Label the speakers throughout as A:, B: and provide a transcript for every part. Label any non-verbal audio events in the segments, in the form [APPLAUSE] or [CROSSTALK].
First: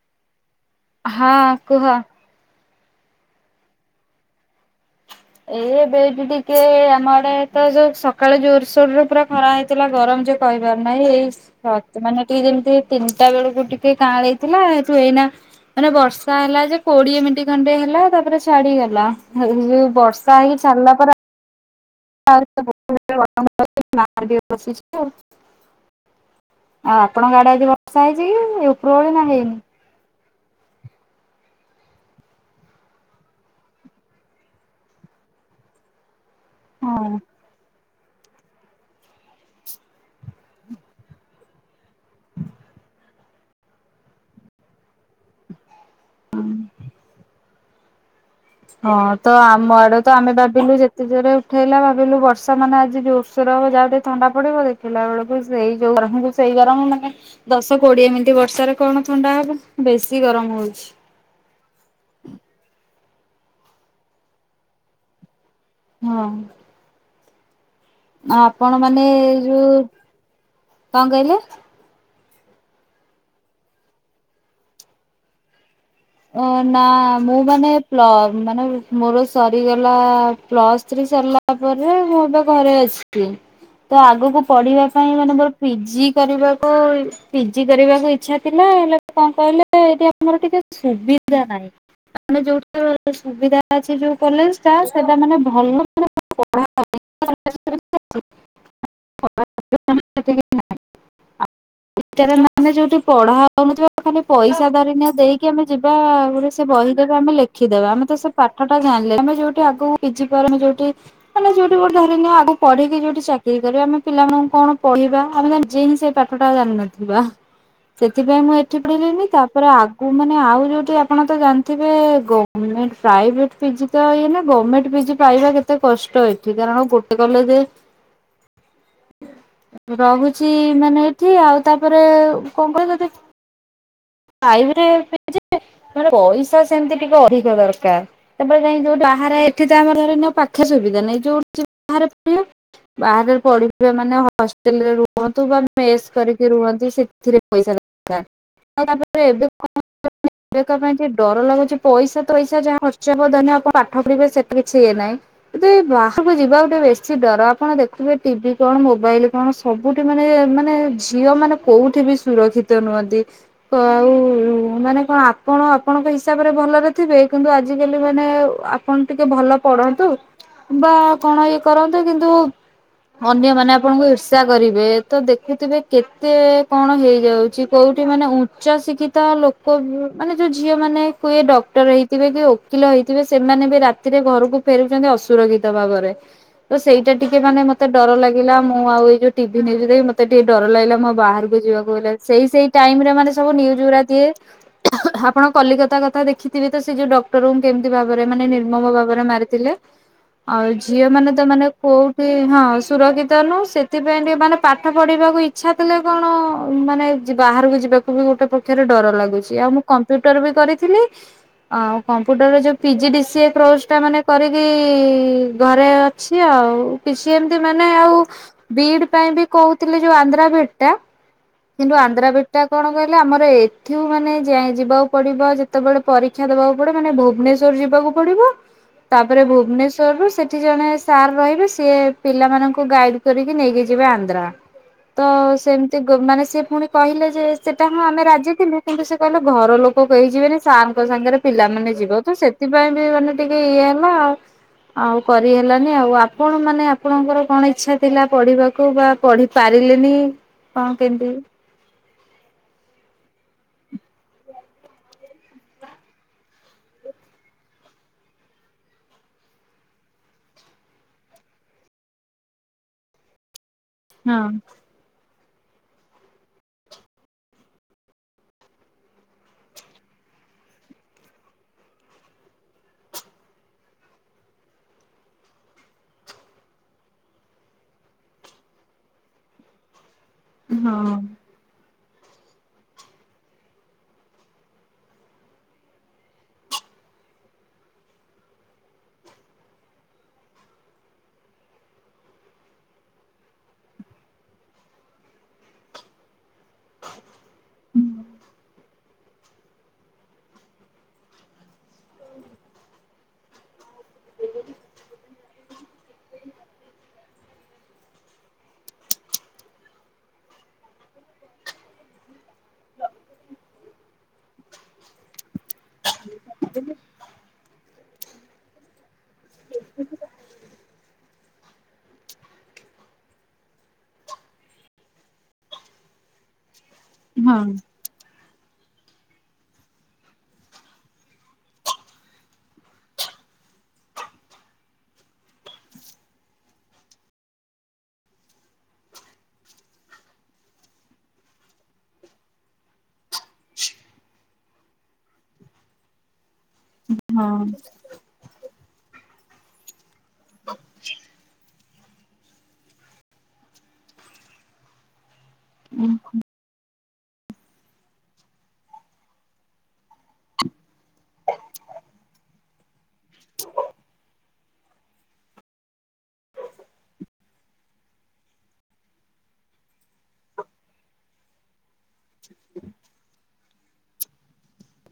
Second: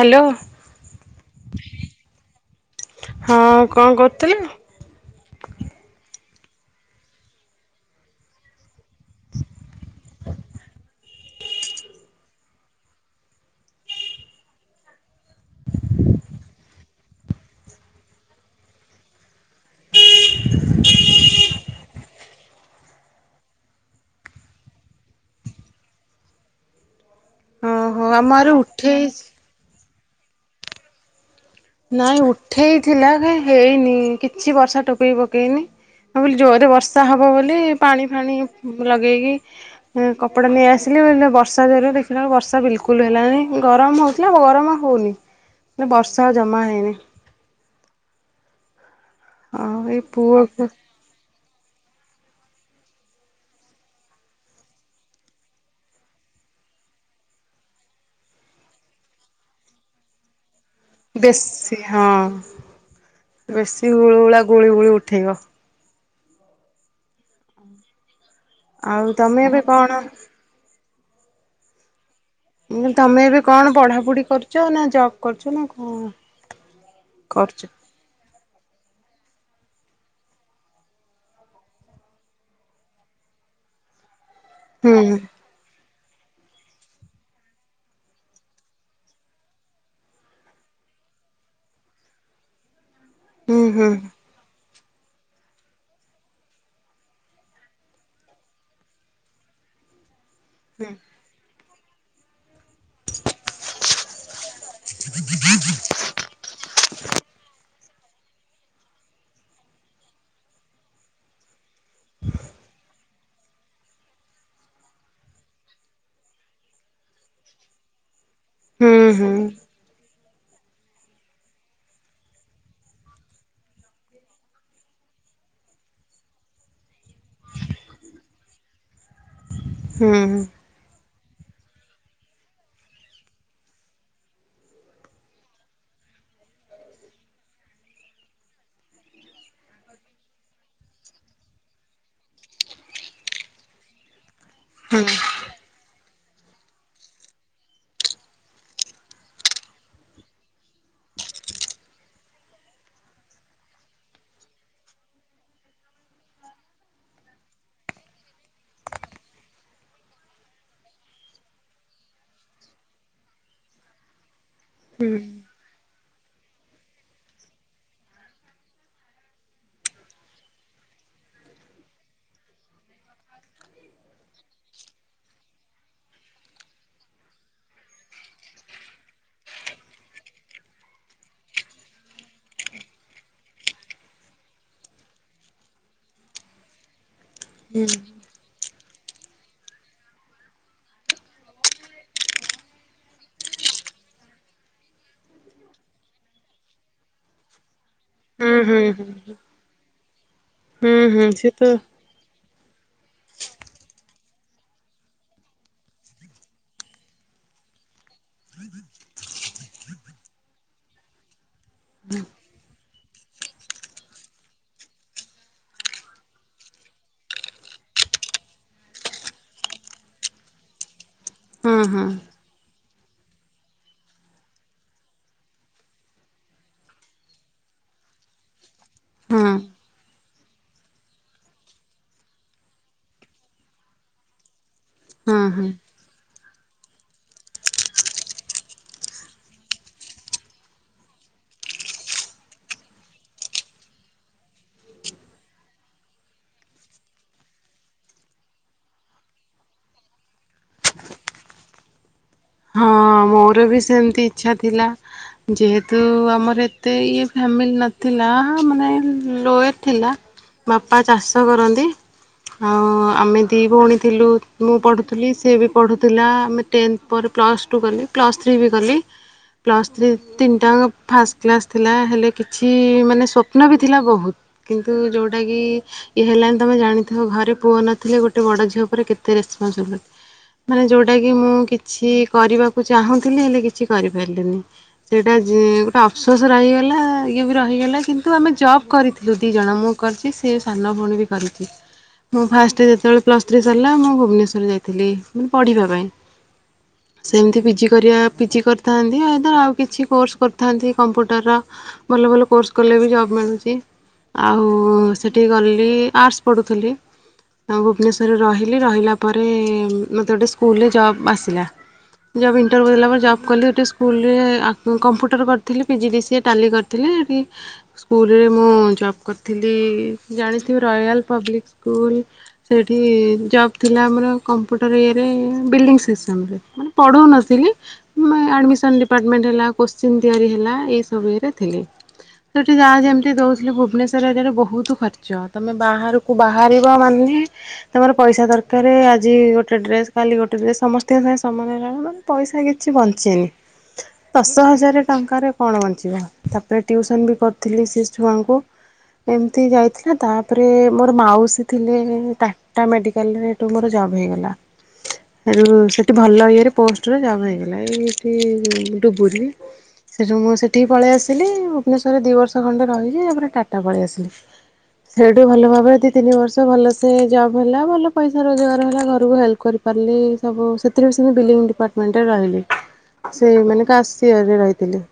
A: Hello.
B: ହଁ କୁହ।
A: ହଁ କଣ କରୁଥିଲ?
B: ଏ ଏବେ ଏଠି ଟିକେ ଆମ ଆଡେ ତ ଯୋଉ ସକାଳୁ ଜୋରସୋରରେ ପୁରା ଖରା ହେଇ ଥିଲା ଗରମ ଯେ କହିହିବାର ନାହିଁ ଏଇ ସତ ମାନେ ଟିକେ ଯେମିତି ତିନିଟା ବେଳକୁ ଟିକେ କାଁଳେଇ ଥିଲା ହେଟୁ ଏଇନା ମାନେ ବର୍ଷା ହେଲା ଯେ କୋଡିଏ ମିନିଟ୍ ଖଣ୍ଡେ ହେଲା ତାପରେ ଛାଡିଗଲା, ଯୋଉ ବସ ର୍ଷା ହେଇକି ଛାଡ଼ିଲା ପରେ [UNINTELLIGIBLE] ଆଉ ଆପଣଙ୍କ ଆଡେ ଆଜି
A: ଓହୋ
B: ବର୍ଷା
A: ଆମ ଆଡେ
B: ହେଇଚିକି
A: ଉଠେଇ
B: ଉପରଓଳି ନା ହେଇନି।
A: ନାଇଁ ଉଠେଇଥିଲା କାଇଁ ହେଇନି କିଛି ବର୍ଷା ଟୋପେବି ପକେଇନି। ଭାବିଲି ଜୋରରେ ବର୍ଷା
B: ହଁ।
A: ହବ ବୋଲି ପାଣି ଫାଣି ଲଗେଇକି କପଡ଼ା ନେଇଆସିଲି ବଲେ ବର୍ଷା ଦେର ଦେଖିଲା ବର୍ଷା ବିଲକୁଲ ହେଲାନି ଗରମ ହଉ ଥିଲା ଗରମ ହଉନି ମାନେ ବର୍ଷା ଆଉ ଜମା ହେଇନି।
B: ହଁ ତ ଆମ
A: ଆଉ
B: ଆଡେ
A: ଏଇ
B: ତ ଆମେ
A: ପୁଅକୁ
B: ଭାବିଲୁ ଯେ ଏତେ ଜୋରେ ଉଠେଇଲା ଭାବିଲୁ ବର୍ଷା ମାନେ ଆଜି ଜୋରସୋର ହବ ଯାହା ହଉ ଟିକେ ଥଣ୍ଡା ପଡିବ ଦେଖିଲା ବେଳକୁ ସେଇ ଯୋଉ ଗରମକୁ ସେ ସେଇ ଗରମ ମାନେ ଦଶ କୋଡିଏ ମିନିଟ ବର୍ଷାରେ କଣ ଥଣ୍ଡା ହବ ବେଶୀ ଗରମ ହଉଚି।
A: ବେଶୀ ହଁ ବେଶୀ ଗୁଳୁ ଗୁଳା ଗୁଳି ଗୁଳି ଉଠେଇବ।
B: ହଁ। ଆଉ ଆପଣ ମାନେ
A: ଆଉ
B: ଏ
A: ତମେ ଏବେ
B: ଯୋଉ,
A: କଣ
B: କଣ କହିଲେ?
A: ମୁଁ କହିଲି ତମେ ଏବେ କଣ ପଢ଼ାପଢ଼ି କରୁଚ ନା ଜବ କରୁଚ ନା କଣ?
B: ଓ ନା ମୁଁ
A: କରୁଛ
B: ମାନେ ପ୍ଲ ମାନେ ମୋର ସରିଗଲା ପ୍ଲସ୍ ଥ୍ରୀ ସରିଲା ପରେ ମୁଁ ଏବେ ଘରେ ଅଛି। ତ ଆଗକୁ ପଢିବା
A: ହୁଁ
B: ପାଇଁ ମାନେ ମୋର ପିଜି କରିବାକୁ ପିଜି କରିବାକୁ ଇଛା ଥିଲା ହେଲେ କଣ କହିଲେ ଏଠି ଆମର ଟିକେ ସୁବିଧା ନାହିଁ ମାନେ ଯୋଉଠି
A: ହୁଁ
B: ସୁବିଧା
A: ହୁଁ
B: ଅଛି ଯୋଉ କଲେଜଟା ସେଟା ମାନେ ଭଲ ମାନେ [UNINTELLIGIBLE] [UNINTELLIGIBLE]
A: ହୁଁ।
B: ମାନେ ଯୋଉଠି ପଢା ହଉନଥିବ ଖାଲି ପଇସା ଧରିନିଅ ଦେଇ କି ଆମେ ଯିବା ରୁ ସେ କହିଦେବେ ଆମେ ଲେଖିଦେବା ଆମେ ତ ସେ ପାଠଟା ଜାଣିଲେ ଆମେ ଯୋଉଠି ଆଗକୁ ପିଜି ପରେ ଆମେ ଯୋଉଠି ମାନେ ଯୋଉଠି ଗୋଟେ ଧରିନିଅ ଆଗକୁ ପଢିକି ଯୋଉଠି ଚାକିରି କରିବା ଆମେ ପିଲାଙ୍କୁ କଣ କହିବା ଆମେ ନିଜେ ହିଁ ସେ ପାଠ ଟା ଜାଣିନଥିବା, ସେଥିପାଇଁ ମୁଁ ଏଠି
A: ହୁଁ
B: ପଢିଲିନି
A: ହୁଁ
B: ତାପରେ ଆଗ କୁମାନେ ଆଉ ଯୋଉଠି ଆପଣ ତ ଜାଣିଥିବେ ଗମେଣ୍ଟ ପ୍ରାଇଭେଟ ପିଜି ତ ଇଏ ନା ଗମେଣ୍ଟ ପିଜି ପାଇବା କେତେ କଷ୍ଟ ଏଠି କାରଣ ଗୋଟେ କଲେଜ
A: [INAUDIBLE]
B: ରହୁଛି ମାନେ ଏଠି ଆଉ ତାପରେ କଣ କହିଲ ଦେଖି ପ୍ରାଇଭେଟ୍ ରେ ପିଜି ମାନେ ପଇସା ସେମିତି ଟିକେ ଅଧିକ ଦରକାର। ତାପରେ ଯାଇ ଯୋଉଠି ବାହରେ ଏଠି ତ ଆମର ଧରିନିଅ ପାଖରେ ସୁବିଧା ନାହିଁ ଯୋଉଠି ଯିବ ବାହାରେ ପଢ଼ିଲ। ବାହାରେ ପଢିିବେ ମାନେ ହଷ୍ଟେଲରେ
A: ହୁଁ ହୁଁ
B: ରୁହନ୍ତୁ ବା ମେସ୍ କରିକି ରୁହନ୍ତି ସେଥିରେ ପଇସା ଦରକାର ତାପରେ ଏବେ [INAUDIBLE] ପାଇଁ ଡର ଲାଗୁଚି ପଇସା ତଇସା ଯାହା ଖର୍ଚ୍ଚ ହବ ଧରି ନିଅ ଆପଣ ପାଠ ପଢିବେ ସେଟା କିଛି ଇଏ ନାହିଁ। ମତେଏ ବାହାରକୁ ଯିବାକୁ ଟିକେ ବେଶୀ ଡର ଆପଣ ଦେଖିବେ ଟିଭି କଣ ମୋବାଇଲ୍ କଣ ସବୁଠି ମାନେ ମାନେ ଝିଅ ମାନେ କୋଉଠିବି ସୁରକ୍ଷିତ ନୁହନ୍ତି। କଉ ମାନେ
A: ହୁଁ
B: କଣ ଆ ଆପଣ ଆପଣଙ୍କ ହିସାବରେ ଭଲରେ ଥିବେ କିନ୍ତୁ ଆଜିକାଲି ମାନେ ଆପଣ ଟିକେ ଭଲ ପଢନ୍ତୁ ବା କଣ ଇଏ କରନ୍ତୁ କିନ୍ତୁ ଅନ୍ୟମାନେ ଆପଣଙ୍କୁ ଇର୍ଷା କରିବେ ତଦେଖୁଥିବେ କେତେ କଣ ହେଇଯାଉଚି କୋଉଠି ମାନେ ଉଚ୍ଚ ଶିକ୍ଷିତ ଲୋକ ମାନେ ଯୋଉ ଝିଅ ମାନେ କିଏ ଡକ୍ଟର ହେଇଥିବେକି ଓ ଓକିଲ ହେଇଥିବେ ସେମାନେବି ରାତିରେ ଘରକୁ ଫେରୁଚନ୍ତି ଅସୁରକ୍ଷିତ ଭାବରେ।
A: [INAUDIBLE]
B: ତ ସେଇଟା ଟିକେ ମାନେ ମତେ ଡ଼ର ଲା ଲାଗିଲା ମୁଁ ଆଉ ଏଇ ଯୋଉ ଟିଭି ନ୍ୟୁଜ୍ ମତେ ଟିକେ ଡର ଲାଗିଲା ମୁଆଉ ବାହାରକୁ ଯିବାକୁ ହେ ସେଇ ସେଇ ଟାଇମିରେ ମାନେ ସବୁ ନ୍ୟୁଜ୍ ଉରି ଦିଏ ଆପଣ କଲିକତା କଥାତ ଦେଖିଥିବେ ସିଏ ଯଉ ଡକ୍ଟ କ୍ଟର୍ କେମିତି ଭାବରେ ମାନେ
A: ହୁଁ
B: ନିର୍ମମ
A: ହୁଁ
B: ଭାବରେ ମାରିଥିଲେ ଆଉ
A: ହୁଁ
B: ଝିଅ
A: ହୁଁ
B: ମାନେତ
A: ସେ ତ
B: ମାନେ କୋଉ ସେ ହଁ ସୁରକ୍ଷିତ ନୁହଁ ସେଥିପାଇଁ ଟିକେ ମାନେ ପାଠ ପଢିବାକୁ ଇଚ୍ଛା ଥିଲେ କଣ ମାନେ ବାହାରକୁ ଯିବାକୁବି ଗୋଟେ ପକ୍ଷରେ ଡର ଲାଗୁଚି ଆଉ ମୁଁ କମ୍ପ୍ୟୁଟରବି କରିଥିଲି ଆଉ କମ୍ପୁଟରରେ ଯଉ ପିଜି ଡି ସିଏ କୋର୍ସଟା ମାନେ କରିକି ଘରେ ଅଛି ଆଉ କିଛି ଏମିତି ମାନେ ଆଉ ବିଡ଼ି ପାଇଁବି କହୁଥିଲେ ଯୋଉ ଆନ୍ଧ୍ରା ବିଡ଼ିଟା
A: ହଁ
B: କିନ୍ତୁ
A: ହଁ
B: ଆନ୍ଧ୍ରା ବିଡ୍ ଟା କଣ କହିଲେ ଆମର ଏଠୁ ମାନେ ଯାଇ ଯିବାକୁ ପଡ଼ିବ ଯେତେବେଳେ ପରୀକ୍ଷା ଦେବାକୁ ପଡ଼ିବ ମାନେ ଭୁବନେଶ୍ୱର ଯିବାକୁ ପଡ଼ିବ। ତାପରେ
A: ହଁ
B: ଭୁବନେଶ୍ଵରରୁ ସେଠି ଜଣେ ସାର୍ ରହିବେ ସିଏ ପିଲାମାନଙ୍କୁ ଗାଇଡ୍ କରିକି ନେଇକି ଯିବେ ଆନ୍ଧ୍ରା
A: ହଁ ହଁ
B: ତସେମିତି ମାନେ ସିଏପୁଣି କହିଲେ ଯେ ସେଟା ହଁ ଆମେ ରାଜି ଥିଲୁ କିନ୍ତୁ ସେକହିଲେ ଘର ଲୋକ କହିଯିବେନି ସାରଙ୍କ ସାଙ୍ଗରେ ପିଲାମାନେ ଯିବ ତସେ ସେଥିପାଇଁବି ମାନେ ଟିକେ ଇଏ ହେଲା ଆଉ ଆଉ କରିହେଲାନି ଆଉ ଆପଣ ମାନେ ଆପଣଙ୍କର କଣ ଇଚ୍ଛା ଥିଲା ପଢିବାକୁ ବା ପଢି ପାରିଲେନି କଣ କେମିତି?
A: ହଁ। ମୋରବି ସେମିତି ଇଚ୍ଛା ଥିଲା ଯେହେତୁ ଆମର ଏତେ ଇଏ ଫ୍ୟାମିଲି ନଥିଲା ମାନେ ଲୋଏର ଥିଲା ବାପା ଚାଷ କରନ୍ତି ଆଉ ଆମେ ଦିଭଉଣୀ ଥିଲୁ
B: ହଁ
A: ମୁଁ ପଢ଼ୁଥିଲି ସେବି ପଢ଼ୁଥିଲା ଆମେ ଟେନ୍ଥ ପରେ ପ୍ଲସ୍ ଟୁ କଲେ ପ୍ଲସ୍ ଥ୍ରୀବି କଲି। ପ୍ଲସ୍ ଥ୍ରୀ ତିନିଟାଙ୍କ ଫାଷ୍ଟ କ୍ଲାସ୍ ଥିଲା ହେଲେ କିଛି ମାନେ ସ୍ୱପ୍ନବି ଥିଲା ବହୁତ୍ କିନ୍ତୁ ଯୋଉଟା କି ଇଏ ହେଲାନି ତମେ ଜାଣିଥିବ ଘରେ ପୁଅ ନଥିଲେ ଗୋଟେ ବଡ଼ ଝିଅ ଉପରେ କେତେ ରେସ୍ପନ୍ସିବିଲିଟି। ମାନେ
B: ହଁ
A: ଯୋଉଟାକି ମୁଁ କିଛି କରିବାକୁ ଚାହୁଁଥିଲି ହେଲେ କିଛି କରିପାରିଲିନି। ସେଇଟା ଗୋଟେ ଅଫସୋସ ରହିଗଲା ଇଏବି ରହିଗଲା କିନ୍ତୁ ଆମେ ଜବ୍ କରିଥିଲୁ ଦି ଜଣ ମୁଁ କରିଚି ସେସାନ ଭଉଣୀବି କରିଚି। ମୁଁ ଫାଷ୍ଟରେ ଯେତେବେଳେ ପ୍ଲସ୍ ଥ୍ରୀ ସରିଲା ମୁଁ ଭୁବନେଶ୍ୱରରେ ଯାଇଥିଲି ମାନେ ପଢ଼ିବା ପାଇଁ। ସେମିତି ପିଜି କରିବା ପିଜି କରିଥାନ୍ତି ଆଇଦର ଆଉ କିଛି କୋର୍ସ କରିଥାନ୍ତି କମ୍ପ୍ୟୁଟରର ଭଲ ଭଲ କୋର୍ସ କଲେବି ଜବ୍ ମିଳୁଚି ଆଉ ସେଠିକି ଗଲି ଆର୍ଟସ୍ ପଢ଼ୁଥିଲି ଆଉ ଭୁବନେଶ୍ୱରରେ ରହିଲି ରହିଲା ପରେ ଏ ମୋତେ ଗୋଟେ ସ୍କୁଲ୍ ରେ ଜବ୍ ଆସିଲା ଜବ୍ ଇଣ୍ଟରଭ୍ୟୁ ଦେଲା ପରେ ଜବ୍ କଲି ଗଟେ ସ୍କୁଲରେ ଆ କମ୍ପୁଟର କରିଥିଲି ପିଜିଡିସିଏ ଟାଲି କରି [UNINTELLIGIBLE] ପୁରୀ ରେ ମୁଁ ଜବ୍ କରିଥିଲି। ଜାଣିଥିବେ ରୟାଲ ପବ୍ଲିକ୍ ସ୍କୁଲ୍? ସେଇଠି ଜବ୍ ଥିଲା ଆମର କମ୍ପ୍ୟୁଟର ଇଏରେ, ବିଲିଡିଙ୍ଗ ସିସନରେ। ମାନେ ପଢଉ
B: ହଁ।
A: ନଥିଲି ମାନେ ଆଡ଼ମିସନ ଡିପାର୍ଟମେଣ୍ଟ ହେଲା, କୋଶ୍ଚିନ୍ ତିଆରି ହେଲା, ଏଇସବୁ ଇଏରେ ଥିଲି। ସେଠି ଯାହା ଯେମିତି ଦଉଥିଲେ। ଭୁବନେଶ୍ଵର ଏରିଆରେ ବହୁତ ଖର୍ଚ୍ଚ। ତମେ ବାହାରୁ ବାହାରକୁ ବାହାରିବ ମାନେ ତମର ପଇସା ଦରକାରେ। ଆଜି ଗୋଟେ ଡ୍ରେସ୍, କାଲି ଗୋଟେ ଡ୍ରେସ୍, ସମସ୍ତଙ୍କ ସାଙ୍ଗେ ସମାନେ- ମୋର ବି ପଇସା କିଛି ବଞ୍ଚେନି। ଦଶ ହଜାର ଟଙ୍କାରେ କଣ ବଞ୍ଚିବ। ତାପରେ ଟ୍ୟୁସନ୍ ବି କରୁଥିଲି
B: ହଁ
A: ସେ ଛୁଆଙ୍କୁ। ଏମିତି ଯାଇଥିଲା ତାପରେ ମୋର ମାଉସୀ ଥିଲେ ଟାଟା ମେଡିକାଲରେ। ହେଠୁ ମୋର ଜବ୍ ହେଇଗଲା। ସେଠୁ ସେଠି ଭଲ ଇଏରେ ପୋଷ୍ଟରେ ଜବ୍ ହେଇଗଲା। ଏଇଠି ଡୁବୁରି ସେଠୁ ମୁଁ ସେଇଠି ପଳାଇ ଆସିଲି। ଭୁବନେଶ୍ୱରରେ ଦୁଇ ବର୍ଷ ଖଣ୍ଡେ ରହିଲି। ତାପରେ ଟାଟା ପଳେଇ ଆସିଲି। ସେଇଠୁ ଭଲ ଭାବରେ ଦି ତିନି ବର୍ଷ ଭଲସେ ଜବ୍ ହେଲା, ଭଲ ପଇସା ରୋଜଗାର ହେଲା। ଘରକୁ ହେଲ୍ପ କରି ପାରଲି ସବୁ ସେଥିରେ [UNINTELLIGIBLE] ବିଲିଂ ଡିପାର୍ଟମେଣ୍ଟରେ ରହିଲି। ଆଉ ସେଇ ମାନଙ୍କ ଆଶୀର୍ବାଦରେ ରହିଥିଲି।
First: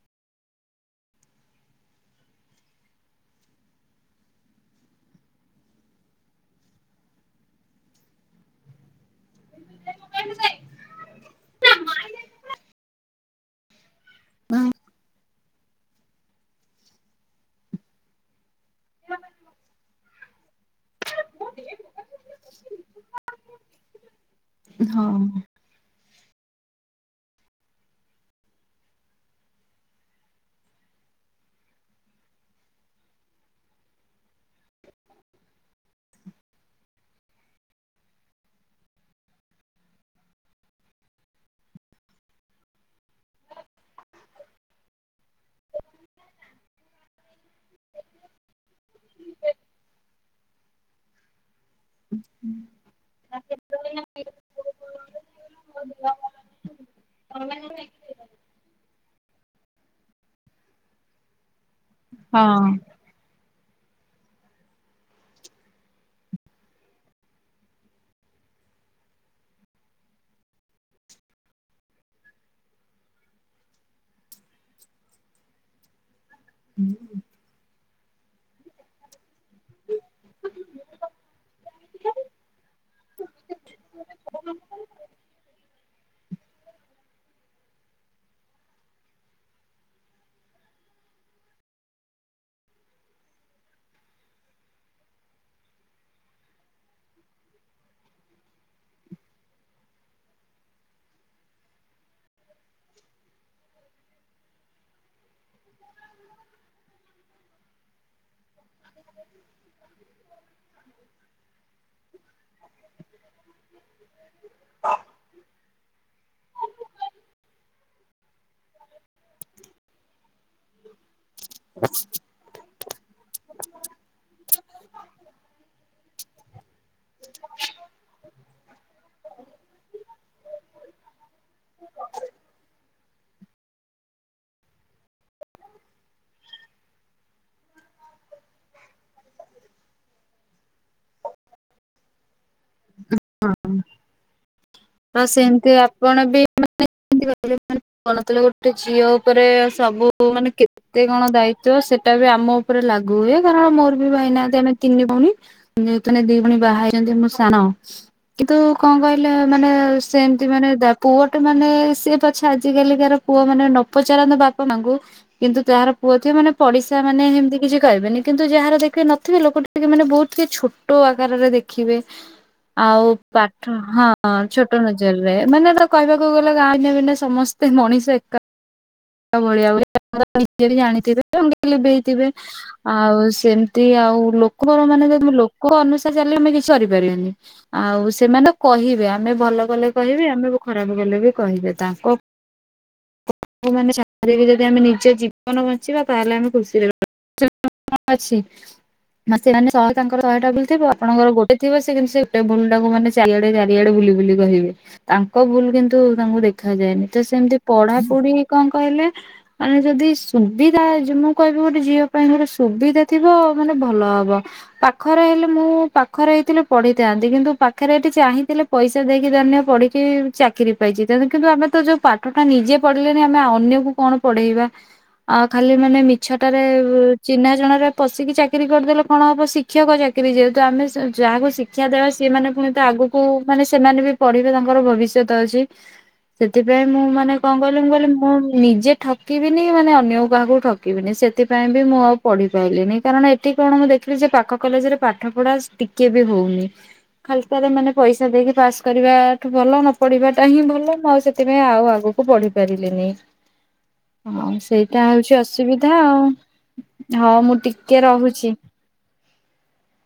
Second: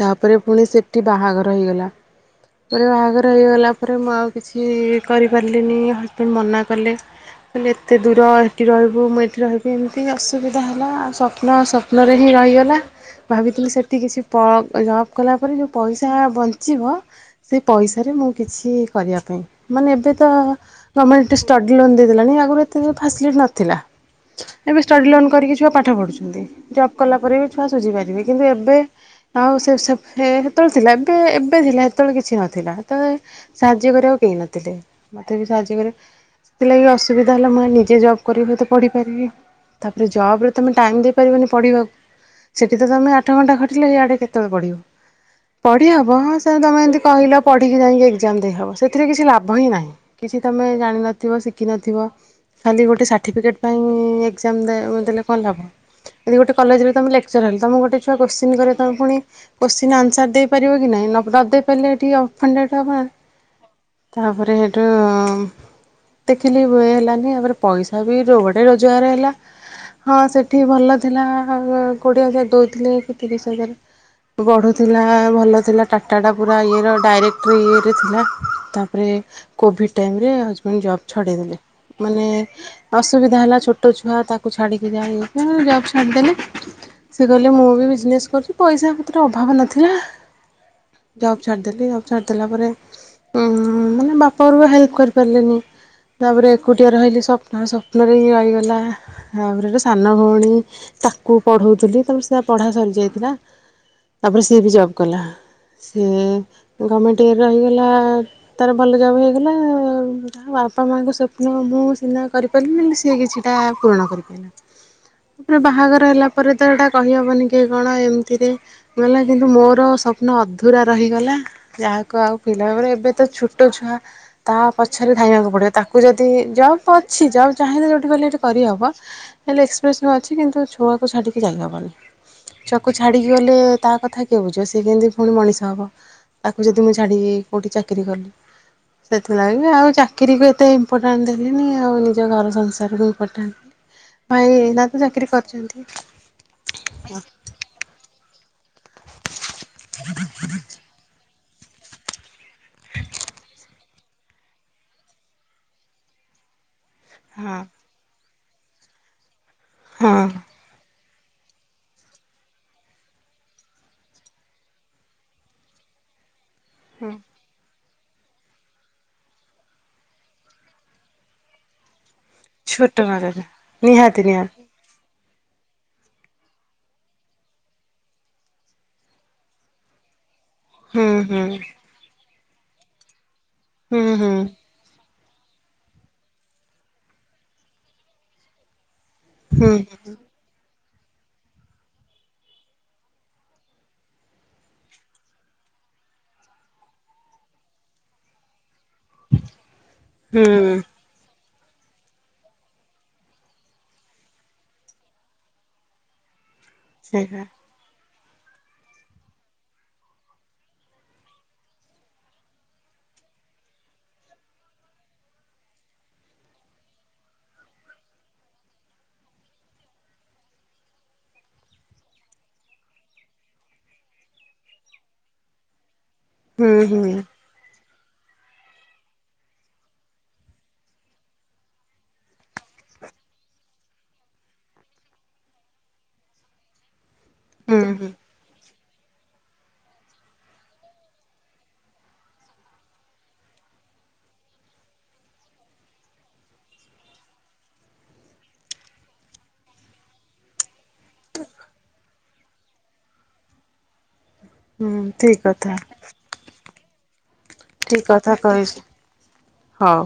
A: ତା ପରେ ପୁଣି ସେଠି ବାହାଘର ହେଇଗଲା। ପରେ ବାହାଘର ହେଇଗଲା ପରେ ମୁଁ ଆଉ କିଛି କରିପାରିଲିନି। ହଜବେଣ୍ଡ ମନା କଲେ। କହିଲେ ଏତେ ଦୂର, ସେଠି ରହିବୁ ମୁଁ ଏଇଠି ରହିବି ଏମିତି ଆଉ। ଅସୁବିଧା ହେଲା। ଆଉ ସ୍ୱପ୍ନ ସ୍ୱପ୍ନରେ ହିଁ ରହିଗଲା। ଭାବିଥିଲି ସେଠି କିଛି ପ ଜବ୍ କଲା ପରେ, ଯେଉଁ ପଇସା ବଞ୍ଚିବ ସେ ପଇସାରେ ମୁଁ କିଛି କରିବା ପାଇଁ। ମାନେ ଏବେ ତ ଗରମେଣ୍ଟ ଷ୍ଟଡି ଲୋନ ଦେଇଦେଲାଣି। ଆଗରୁ ଏତେ ସବୁ ଫାସିଲିଟି ନଥିଲା। ଏବେ
B: ହଁ ହଁ
A: ଷ୍ଟଡ଼ି ଲୋନ୍ କରିକି ଛୁଆ ପାଠ ପଢୁଛନ୍ତି। ଜବ୍ କଲା ପରେ ବି ଛୁଆ ସୁୁଝିପାରିବେ। କିନ୍ତୁ ଏବେ ଆଉ ସେ ସେ ହେ ହେତେବେଳେ ଥିଲା, ଏବେ ଏବେ ଥିଲା ହେତେବେଳେ କିଛି ନଥିଲା। ସେତେବେଳେ ସାହାଯ୍ୟ କରିବାକୁ କେହି ନଥିଲେ। ମତେ ବି ସାହାଯ୍ୟ କରିବା ସେଥିଲାଗି ଅସୁବିଧା ହେଲା। ମୁଁ ଭାବିଲି ନିଜେ ଜବ୍ କରିିବି ତ ପଢିପାରିବି। ତା ପରେ ଜବ୍ ରେ ତୁମେ ଟାଇମ୍ ଦେଇପାରିବନି ପଢ଼ିବାକୁ। ସେଠି ତମେ ଆଠ ଘଣ୍ଟା ଖଟିଲ, ଇଆଡେ କେତେବେଳେ ପଢିବ। ପଢ଼ି ହେବ, ହଁ, ସେ ତୁମେ ଏମିତି କହିଲ ପଢ଼ିକି ଯାଇକି ଏକ୍ଜାମ ଦେଇହେବ, ସେଥିରେ କିଛି ଲାଭ ହିଁ ନାହିଁ। କିଛି ତମେ ଜାଣିନଥିବ, ଶିଖିନଥିବ, ଖାଲି ଗୋଟେ ସାର୍ଟିଫିକେଟ୍ ପା-
B: [UNINTELLIGIBLE]
A: ଏକ୍ଜାମ ଦେ ଦେଲେ କନ୍ ଲାଭ? ଯଦି ଗୋଟେ କଲେଜରେ ତମେ ଲେକ୍ଚର ହେଲ, ତମକୁ ଗୋଟେ ଛୁଆ କ୍ୱେଶ୍ଚିନ୍ କରିବ ତମେ ପୁଣି କ୍ୱେଶ୍ଚିନ୍ ର ଆନ୍ସର ଦେଇ ପାରିବ କି ନାଇଁ? ନ ଦେଇ ପାରିଲେ ଏଠି
B: ହଁ
A: ଅଫନଡେଡ୍ ହବ ନା ତାପରେ ହେଇଠୁ ଦେଖିଲି ଏ ହେଲାନି ଏବେର ପଇସା ବି ଯୋଉ ପଟେ ରୋଜଗାର ହେଲା। ହଁ, ସେଠି ଭଲ ଥିଲା। କୋଡିଏ ହଜାର ଦଉଥିଲେ କି ତିରିଶ ହଜାର। ବଢୁଥିଲା ଭଲ ଥିଲା। ଟାଟା ଟା ପୁରା ଇଏର ଡାଇରେକ୍ଟ ଇଏରେ ଥିଲା। ତାପରେ କୋଭିଡ୍ ଟାଇମରେ ହଜବେଣ୍ଡ ଜବ୍ ଛଡେଇ ଦେଲେ। ମାନେ ଅସୁବିଧା ହେଲା, ଛୋଟ ଛୁଆ, ତାକୁ ଛାଡିକି ଯାଇ, ଜବ ଛାଡିଦେଲି ସେ କହିଲେ ମୁଁ ବି ବିଜନେସ୍ କରୁଛି, ପଇସା ପତ୍ର ଅଭାବ ନଥିଲା। ଜବ୍ ଛାଡ଼ିଦେଲି ଆଉ, ଛାଡ଼ଦେଲା ପରେ ଉଁ, ମାନେ ବାପ ଘରକୁ ହେଲ୍ପ କରିପାରିଲିନି। ତାପରେ ଏକୁଟିଆ ରହିଲି ସ୍ୱପ୍ନ, ସ୍ୱପ୍ନରେ ହିଁ ରହିଗଲା। ତାପରେ ସାନ ଭଉଣୀ ତାକୁ ପଢ଼ଉଥିଲି ତାପରେ ସେ ପଢ଼ା ସରିଯାଇଥିଲା। ତାପରେ ସିଏ ବି ଜବ୍ କଲା ସିଏ ଗଭର୍ଣମେଣ୍ଟ ଏ ରହିଗଲା। ତାର ଭଲ ଜବ୍ ହେଇଗଲା ତା ବାପା ମାଆଙ୍କ ସ୍ୱପ୍ନ ମୁଁ ସିନା କରିପାରିଲି ନି ସିଏ କିଛିଟା। ପୂରଣ କରିପାଇଲା ପ୍ର ବାହାଘର ହେଲାପରେ ତ ଏଟା କହିହେବନି କି କ'ଣ ଏମ୍ ଥିରେ। ଗଲା କିନ୍ତୁ ମୋର ସ୍ୱପ୍ନ ଅଧୁରା ରହିଗଲା ଯାହାକୁ ଆଉ ପିଲା ବେଳେ ଏବେ। ତୋ ଛୋଟ ଛୁଆ। ତା ପଛରେ ଧାଇଁବାକୁ ପଡିବ ତାକୁ ଯଦି ଜବ୍ ଅଛି ଜବ୍ ଚାହିଁଲେ ଯୋଉଠି ପାଇଲେ ହେଠି। ଏ ହବ ହେଲେ ଏକ୍ସପ୍ରେସନ ଅଛି କିନ୍ତୁ ଛୁଆକୁ ଛାଡିକି ଯାଇହବନି। ଛୁଆ କୁ ଛାଡିକି ଗଲେ ତା କଥା କିଏ ବୁଝିବ ସେ କେମିତି ପୁଣି ମଣିଷ ହବ। ତାକୁ ଯଦି ମୁଁ ଛାଡିିକି କୋଉଠି ଚାକିରି କଲି। ସେଥିଲାଗି ଆଉ ଚାକିରୀକୁ ଏତେ ଇମ୍ପୋର୍ଟାଣ୍ଟ ଦେଲିନି ଆଉ ନିଜ ଘର ସଂସାରକୁ। ଇମ୍ପୋର୍ଟାଣ୍ଟ ଭାଇ ନା ତ ଚାକିରି
B: ସେମିତି
A: କରିଛନ୍ତି।
B: ଆପଣ ବି ଏମିତି କହିଲେ ମାନେ ପଣତ ରେ ଗୋଟେ ଝିଅ ଉପରେ ସବୁ ମାନେ କେ। ଏତେ କ'ଣ ଦାୟିତ୍ବ ସେଟା ବି ଆମ ଉପରେ ଲାଗୁ ହୁଏ କାରଣ ମୋର ବି ଭାଇନାହାନ୍ତି ଆମେ। ତିନି ଭଉଣୀ ନେ ଦି ଭଉଣୀ ବାହା ହେଇଛନ୍ତି ମୁଁ ସାନ
A: ହଁ
B: କିନ୍ତୁ। କ'ଣ କହିଲେ ମାନେ
A: ହଁ
B: ସେମିତି ମାନେ ପୁଅ ଟେ ମାନେ ସିଏ ପଛେ ଆଜିକାଲିକାର ପୁଅ ମାନେ ନ ପଚାରନ୍ତି ବାପା, ମାଙ୍କୁ। କିନ୍ତୁ ତାହାର ପୁଅ ଥିବ ମାନେ ପଡିଶା
A: ହଁ
B: ମାନେ ହେମିତି। କିଛି କହିବେନି କିନ୍ତୁ ଯାହାର ଦେଖିବେ ନଥିବେ ଲୋକ ଟିକେ ମାନେ ବହୁତ କେ ଛୋଟ ଆକାରରେ ଦେଖିବେ।
A: ଛୋଟ
B: ଆଉ
A: ମାତ୍ରାରେ
B: ପାଠ ହଁ
A: ନିହାତି
B: ଛୋ।
A: ନିହାତି
B: କଟ ନଜର ରେ ମାନେ ତ କହିବାକୁ ଗଲେ ଗାଁ ଭିନ୍ନ, ଭିନ୍ନ ସମସ୍ତେ ମଣିଷ ଏକା। ତ ଭଳିଆ [INAUDIBLE]
A: ହୁଁ
B: ଆଣିଥିବେ
A: ହୁଁ
B: ମୁଁ କହିଲି ଆଉ ସେମେ। ତି
A: ହୁଁ
B: ଆଉ
A: ହୁଁ
B: ଲୋକ ର ମାନେ ଲୋକ ଅନୁସାରେ ଚାଲିଲେ ଆମେ କିଛି କରିପାରିବନି ଆଉ ସେମାନେ। କହିବେ ଆମେ ଭଲ
A: ହୁଁ
B: କଲେ କହିବେ ଆମେ ଏବେ ଖରାପ କଲେ ବି କହିବେ ତାଙ୍କ। ଲୋକ ମାନେ ଚାରି ବେ ଯଦି ଆମେ ନିଜେ ଜୀବନ ବଞ୍ଚିବା ତାହେଲେ ଆମେ ଖୁସିରେ [UNINTELLIGIBLE] କ'ଣ ଅଛି ମାସି ମାନେ ତାଙ୍କ ଶହେଟା
A: ହୁଁ
B: ବୁଲୁଥିବ। ଆପଣଙ୍କର ଗୋଟ ଥିବ ସେ କିନ୍ତୁ ସେ ଟେବୁଲ ଟାକୁ ମାନେ ଚାରିଆଡ଼େ, ଚାରିଆଡେ ବୁଲି ବୁଲି କହିବେ। ତାଙ୍କ ଭୁଲ କିନ୍ତୁ ତାଙ୍କୁ ଦେଖା ଯାଏନି ତ
A: ସେଇଟା
B: ସେମିତି ପଢାପଢି କ'ଣ କହିଲେ। ମାନେ ଯଦି ସୁବିଧା ହେଇଚି ମୁଁ କହିବି ଗୋଟେ ଝିଅ ପାଇଁ ଗୋଟେ ସୁବିଧା ଥିବ ମାନେ ଭଲ ହବ। ପାଖରେ ହେଲେ ମୁଁ ପାଖରେ ହେଇଥିଲି ପଢେଈଥାନ୍ତି କିନ୍ତୁ ପାଖରେ ଏଠି ଚାହିଁଥିଲେ। ପଇସା ଦେଇକି ଧରିନିଅ ପଢିକି ଚାକିରି ପାଇଛି ତେଣୁ କିନ୍ତୁ ଆମେ ତ ଯୋଉ ପାଠ ଟା ନିଜେ ପଢିଲେ। ନାଇଁ ଆମେ ଅନ୍ୟକୁ କଣ ପଢେଇବା ଆ ଖାଲି ମାନେ ମିଛଟାରେ
A: ହୁଁ ହୁଁ
B: ଚିହ୍ନା ଜଣାରେ। ପଶିକି ଚାକିରି କରିଦେଲେ କ'ଣ ହବ ଶିକ୍ଷକ ଚାକିରି ଯେହେତୁ ଆମେ ସେ ଯାହାକୁ ଶିକ୍ଷା ଦେବା ସେମାନେ ପୁଣି ତ ଆଗୁକୁ। କୁ ମାନେ ସେମାନେ ବି ପଢିବେ ତାଙ୍କର ଭବିଷ୍ୟତ ଅଛି ସେଥିପାଇଁ ମୁଁ ମାନେ।
A: ହୁଁ
B: ତାକୁ କହିଲି
A: ହୁଁ
B: ମୁଁ ନିଜେ ଠ। ଠକିବିନି ମାନେ ଅନ୍ୟ କାହାକୁ ଠକିବିନି ସେଥିପାଇଁ ବି ମୁଁ ଆଉ ପଢିପାଇଲିନି କାରଣ ଏଠି କ'ଣ ମୁଁ ଦେଖିଲି ଯେ ପାଖ କଲେଜରେ ପାଠ ପଢା ଟିକେ ବି ହଉନି। ଖାଲି ଟାରେ ମାନେ ପଇସା ଦେଇକି ପାସ୍ କରିବାଠୁ ଭଲ ନ ପଢିବା ଟା ହିଁ ଭଲ ମୁଁ ଆଉ ସେ। ସେଥିପାଇଁ ଆଉ ଆଗୁକୁ ବଢି ପାରିଲିନି ହଁ ସେ।
A: ହୁଁ
B: ସେଇଟା ହଉଛି
A: ଠିକ କଥା
B: ଅସୁବିଧା ଆଉ ହଁ ମୁଁ ଟିକେ ରହୁଛି।
A: ହଁ।